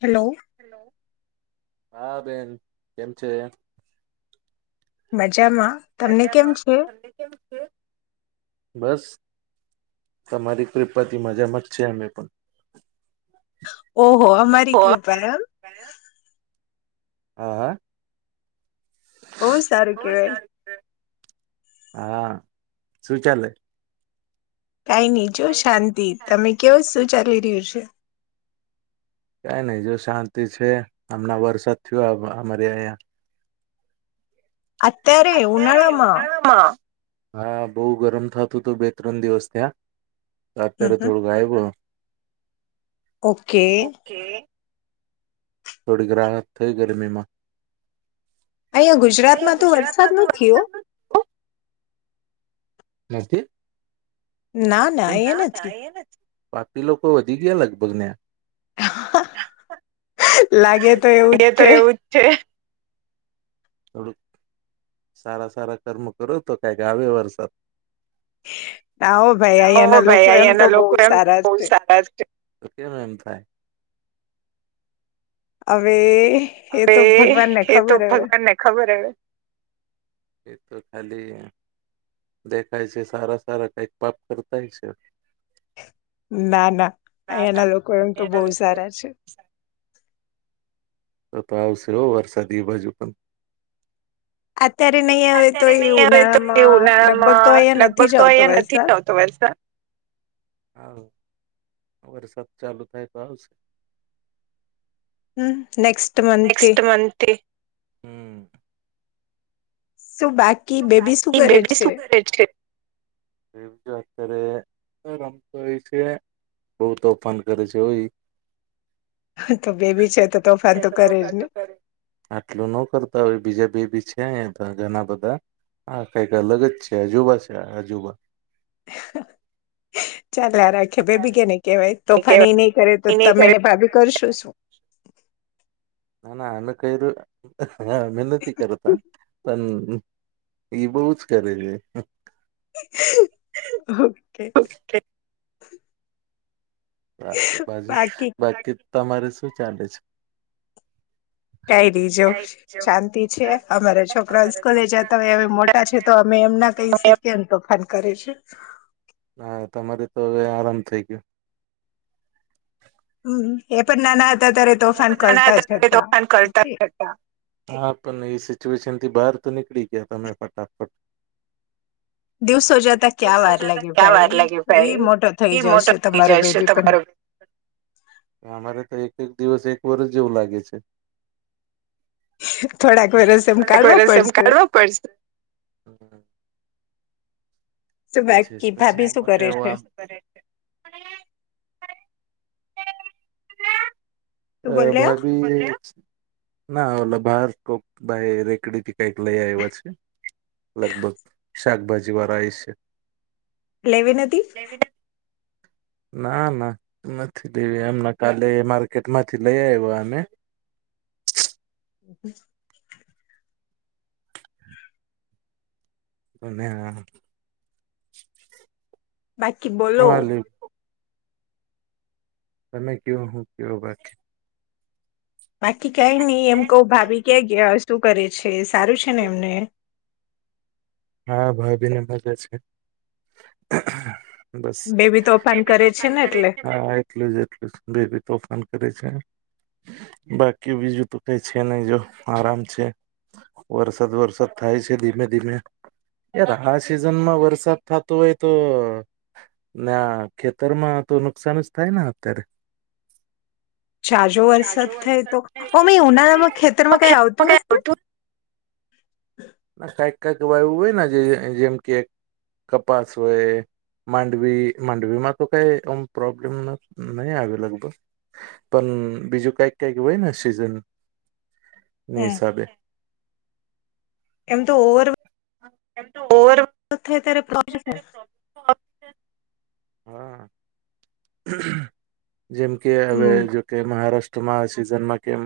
Hello. હા બેન કેમ છે? [unintelligible] [inaudible] તમને કેમ છે બસ તમારી કૃપાતિ મજામાં જ છે અમે પણ. ઓહો અમારી કૃપા એમ. હા, હા. બહુ સારું કેવાય. હા શું ચાલે? કઈ ની જો શાંતિ તમે કેવ શું ચાલી રહ્યું છે કઈ નહી જો શાંતિ છે હમણાં વરસાદ થયો અમારે આયા અત્યારે ઉનાળામાં હા બહુ ગરમ થાતું તું હતું બે ત્રણ દિવસ ત્યાં હમ અત્યારે હમ થોડું ગાયબ ઓકે. થોડીક રાહત થઈ ગરમીમાં. અહીંયા ગુજરાતમાં તો વરસાદ નથી હો નસ્તી ના ના અયા નથી બાકી લોકો વધી ગયા લગભગ ને લાગે તો એવું જ લાગે તો છે એવું જ છે. થોડુંક સારા સારા કર્મ કરો તો કઈ ક આવે વરસાદ. આવો ભાઈ હો અયા ના ભાઈ લોકો એમ તો અહિયાંના બહુ લોકો એમ તો સારા બહુ છે સારા છે. તો કેમ એમ થાય? અવે હવે એ તો ભગવાનને ખબર હવે તો ખાલી દેખાય છે. સારા સારા કંઈક પાપ કરતાય છે. ના ના અહિયાના લોકો એમ તો બો એના લીધે સારા છે. તો તો આવશે હો વરસાદ એ બાજુ પણ. અત્યારે નહી આવે તો અત્યારે એ નહી હવે તો ઉનાળામાં લગભગ તો ઉનાળામાં અહિયાં નથી લગભગ જ તો આવતો અહિયાં નથી જ વરસાદ આવતો વરસાદ. વરસાદ ચાલુ થાય તો આવશે. હમમ નેક્સ્ટ મથ થી. હમમ શું બાકી બેબી શું કરે છે? એ જો અત્યારે રમતો હોય છે બો તોફાન કરે છે હોય. તો બેબી છે તો તોફાન તો કરે જ ને આટલું ન કરતા હોય બીજા બે. છે ઘણા બધા હા કઈક અલગ જ છે અજુબા છે અજુબા. ચાલ આ રાખે ભે ભી કેને કેવાય. તોફાની નહી કરે તો તમે ને ભાભી કરશો શું? ના ના એનું કયરુ હા મહેનતી કરતા હ પણ ઈ બો જ કરે છે. ઓકે. છે [unintelligible] બાકી તમારે શું ચાલે છે? કઈ ની જો શાંતિ છે. અમારા છોકરા સ્કૂલે જતા હોય હવે મોટા છે તો અમે એમના કઈસકએ ને તોફાન કરે છે. [inaudible] હા તમારે તો હવે આરામ થઇ ગયો. હમ એપન નાના હતા ત્યારે એ તોફાન પણ નાના કરતા હતા જ ત્યારે તોફાન કરતા ઓકે જ હતા. હા પણ એ સિચ્યુએશન થી બહાર તો નીકળી ગયા તમે ફટાફટ. દિવસો જતા ક્યાં દસો વાર જતા લાગે ક્યાં વાર લાગે એ ભાઈ મોટો થઈ ઈ મોટો જશે પડી તમારો જાય છે બેબી પણ તમારો દિવસ એક વરસ જેવું લાગે છે. થોડાક વરસ એમ થોડાક કાઢવા વરસ એમ પડશે. કાઢવા પડશે. હમ શું તો છે જ બાકી ભાભી પછી શું કરે છે આમ તું અ બોલ્યો ભાવ ના ઓલો બાર તોક ભાઈ રેકડીથી કઈક લઈ આયવા છે લગભગ શાકભાજી વાળા એ છે. લેવી નથી. એવી ના ના નથ નથી દેવી અમના કાલે માર્કેટ માંથી લઈ આવ્યા અમે. [inaudible] [unintelligible] હા બાકી બોલો લ તમે કયો હું કયો બાકી બાકી કઈ નઈ એમ કવ ભાભી ક્યાં ગશ શું કરે છે? સારું છે ને એમને હા ભાભીને મજા છે. બસ બેબી તોફાન કરે છે ને એટલે હા એટલું જ એટલું બેબી તોફાન કરે છે બાકી બીજું તો કઈ છે નઈ જો આરામ છે વરસાદ વરસાદ થાય છે ધીમે ધીમે યાર આ સિઝનમાં વરસાદ થતો હોય તો ના ખેતરમાં તો નુકસાન જ થાય ને અત્યારે જાજો વરસાદ ઝાઝો થાય તો અમે ઉનાળામાં થાય ખેતરમાં કઈ કઈક આવતું હશે [unintelligible] હોય ને જે જેમ કે કપાસ હોય માંડવી માંડવીમાં તો કઈ અમ પ્રોબ્લેમ નહી આવે લગભગ પણ બીજું કઈક કઈક હોયને સીઝન હમ્મ એમ તો ઓવર એમ ઓવર [unintelligible] હા. [inaudible] જેમ કે હવે હમ જોકે મહારાષ્ટ્ર માં સિઝનમાં કેમ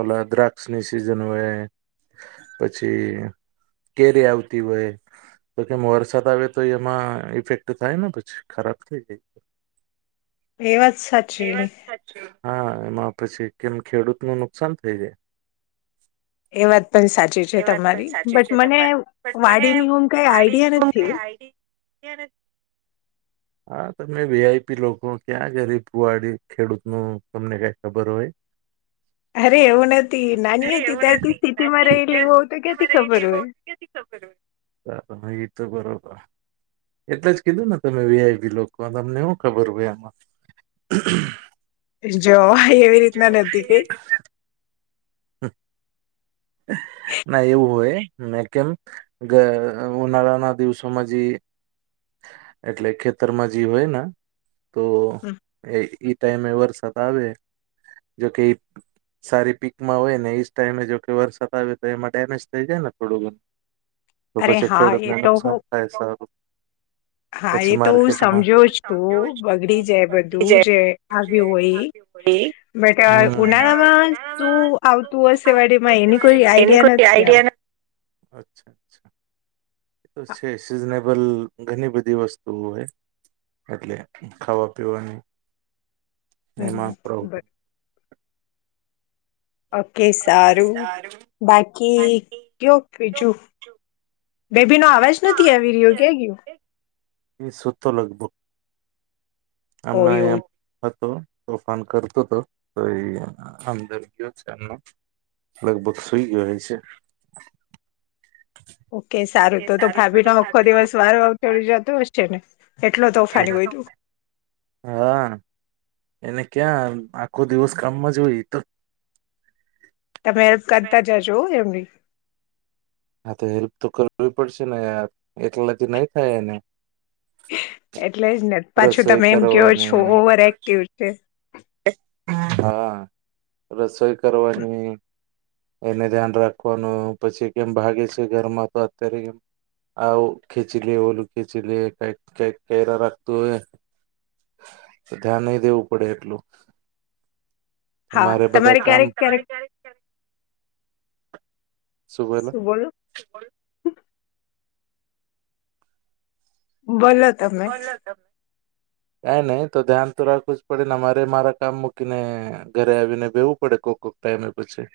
ઓલા દ્રાક્ષની સિઝન હોય પછી કેરી આવતી હોય તો કેમ વરસાદ આવે તો એમાં ઇફેક્ટ થાય ને પછી ખરાબ થઈ જાય. એ વાત સાચી [inaudible] હા એમાં પછી કેમ ખેડૂત નું નુકસાન થઈ જાય. એ વાત પણ સાચી છે એ વાત પણ તમારી સાચી બટ છે મને તમારી બટ મને વાડીની હમ કઈ વાડીની આઈડિયા પણ નથી કઈ આઈડી હા તમે વીઆઈપી લોકો ક્યાં ગરીબ [unintelligible] ખેડૂત નું તમને કઈ ખબર હોય અરે એવું નથી નાની અરે હતી એવું ત્યારથી નથી સ્થિતિમાં રહેલી હોવ તો નાની ક્યાથી ખબર રહેલી એવું હોય. ક્યાંથી ખબર હોય. એ તો બરોબર એટલે જ કીધું ને તમે વીઆઈપી લોકો તમને શું ખબર હોય આમાં. જો એવી રીતના [unintelligible] [inaudible] ના એવું હોય મે કેમ ગ ઉનાળાના દિવસોમાં જે એટલે ખેતરમાં જે હોય ન તો [unintelligible] ટાઈમે વરસાદ આવે જોકે એ સારી પીકમાં હોય ને એજ ટાઈમે જોકે વરસાદ આવે તો એમાં ડેમેજ થઈ જાય ને થોડું ઘણું તો અરે પછી હા ખેડૂતને એ તો નુકસાન હું થાય સારું હા એ પછી તો હું માર્કેટમાં સમજો જ તું સમજ્યો છું બગડી જાય બગડી બધું જાય જે છે આવ્યું કોઈ હોય બટ ઉનાળામાં શું આવતું હશેવાડીમાં એની કોઈ એની આઈડિયા કોઈ નથી આમ. આઈડિયા અચ્છા એ તો છે સિઝનેબલ ઘણી બધી વસ્તુ હોય એટલે ખાવા પીવાની હમ એમાં બ. પ્રોબ્લેમ ઓકે સારું બાકી કયો બીજું બેબી નો અવાજ નથી એ આવી રહ્યો ક ગયું. ઓ આમણા એવું હતો તોફાન કરતો હતો તો એ અંદર ગયો છે એનો લગભગ સુઈ ગયો હો છે ઓકે સારું તો તો ભાભીનો આખો દિવસ વારો અવતડી જતો હશે ને એટલો તોફાની હોય તું. હા એને ક્યાં આખો દિવસ કામમાં જ હોય તો. તમે હેલ્પ કરતા હા જજો એમની. હા તો હેલ્પ તો કરવી પડશે ને યાર એટલાધ નહી થાયને. એટલે જ ને પાછું રસોઈ તમે એમ કેયો છો કરવાની ઓવર એક્ટિવ છે. હા રસોઈ હમ, કરવાની એને ધ્યાન રાખવાનું પછી કેમ ભાગે છે ઘરમાં તો અત્યારેમ આવું ખેચી લે ઓલું ખેચી લે કક કક કેરા રાખતું હોય ધ્યાન નહી દેવું પડે એટલું હા મારે બધા તમારે કામ ક્યારેક ક્યારેક સુભલા શું બોલો બોલો તમે કઈ નહી તો ધ્યાન તો રાખવું જ પડે ને અમારે મારા કામ મૂકીને ઘરે આવીને બેેવું પડે કોક કોક ટાઈમે પછી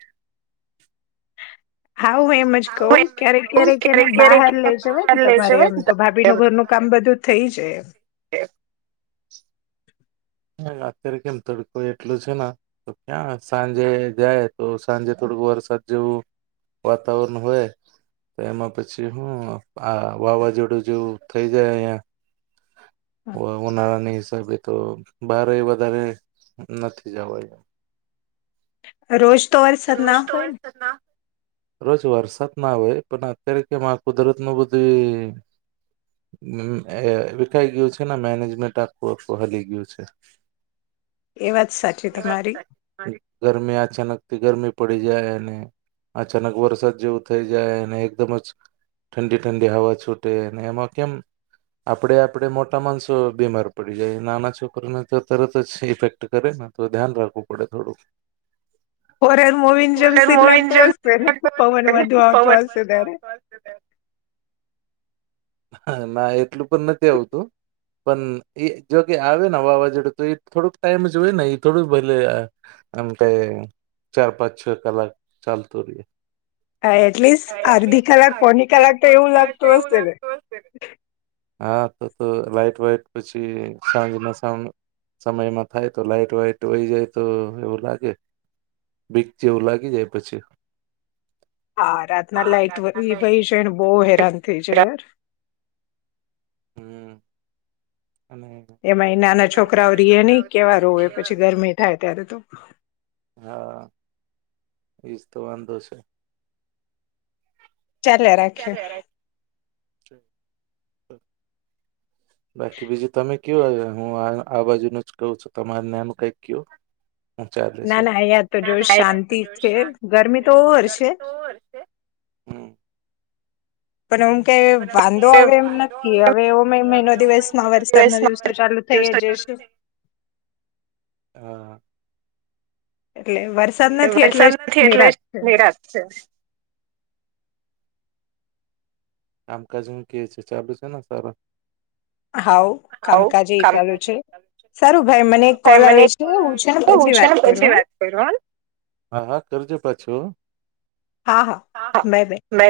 હા હું એમ જ હા કહું એમ જ ક્યારેક કઉ ક્યારેક એને ક્યારેક બહાર એને લઇ જવા ને બહાર લઈ તમારે જવાય એમ ને તો તમારે એમ ભાભીનું કે. ઘરનું કામ બધું થઇ જાય એમ હ અત્યારે કેમ તડકોું એટલોું છે ને તો ક્યાં સાંજે જાય તો સાંજે થોડકું વરસાદ જેવું વાતાવરણ હોય તો એમાં પછી હું આ વાવાઝોડું જેવું થઈ જાય અહિયાં હા, ઉનાળાની હિસાબે તો બારે એ વધારે નથી જવા રોજ તોર સર ના તો હોય ને વરસાદમાં રોજ વરસાદ ના હોય પણ અત્યારે કેમ આ કુદરત નું બધું વખાઈ ગયું છે ને મેનેજમેન્ટ આખું આખું હલી ગયું છે ને એ વાત સાચી તમારી ગરમિયા અચાનક ગરમી પડી જાય અને અચાનક વરસાદ જેવું થઈ જાય અને એકદમ જ ઠંડી ઠંડી હવા છૂટે એમાં કેમ આપણે આપણે મોટા માણસો બીમાર પડી જાય નાના છોકરીને તો તરત જ ઇફેક્ટ કરે ને તો ધ્યાન રાખવું પડે થોડુંક હોરાર મોવીિન ફોરેન જમસીટ મૂવીની લાગતોું જેમ હશેને લાગતો પવન હશે ને વધુ આવતો પવન હશે બચવા ત્યારે આવતો હા ના એટલું પણ નથી આવતું પણ એ જોકે આવે ને વાવાઝોડું તો એ થોડુંક ટાઈમ જ હોય ને એ થોડું ભલે આમ કઈ ચાર પાંચ છ કલાક ચાલતું ર એટલીસ્ટ અડધી કલાક આજથી પોની કલાક ખરાબ તો કોની એવું ખરાબ તો લાગતું એવું હશે ને લાગતું હશે હ હા તો તો લાાઈટ વાઈટ પછી સાંજ ના સાં સમયમાં થાય તો લાાઈટ વાઈટ વય જાય તો એવું લાગે બીક જેવું લાગી જાય પછી હા રાતના લાઈટધી ભઈ છેને બો હેરાન થઈ જાય યાર. હમમ એમાં ઈ નાના છોકરાઓ રહીએ ની કેવા રોવે પછી ગરમી થાય ત્યારે તો હા એજ તો વાંધો છે. ચાલે રાખ્યે હ અ બાકી બીજું તમે કીઓ હું આ બાજુ નું જ કહું છું તમારુ નામ કઈક કિહો. ના ના અહીંયા તો જો નાના અહીંયા તો શાંતિ જો છે શાંતિ ગરમી તો છે, ઓવર છે ગરમી તો ઓવર છે. પણ હમ કે વાંધો પણ આવે કે એમ વાંધો નથી, આવે એમ હવે એવ નથી મહિનો હવે એવો દિવસમાં મહિનો વરસાદ ના દિવસમાં દિવસો વરસાદ ચાલુ દિવસ થઈ જશે. એટલે વરસાદ એટલે નથી વરસાદ નથી, એટલે નિરાત છે નિરાશ છે. કામકાજ નું કેવું છે? ચાલુ છે ને સારું? હાવ હોવ કામકાજે ચાલુ કામકાજ એ છે સારું છે સારું ભાઈ મને સારું એક કોલ ભાઈ મને આવે એક છે કોલ હું આવે છે ને હું પછી છે વાત ને કરું પછી હં? વાત કરુ હા. હા કરજો પછી છું હા હા બાય બાય મે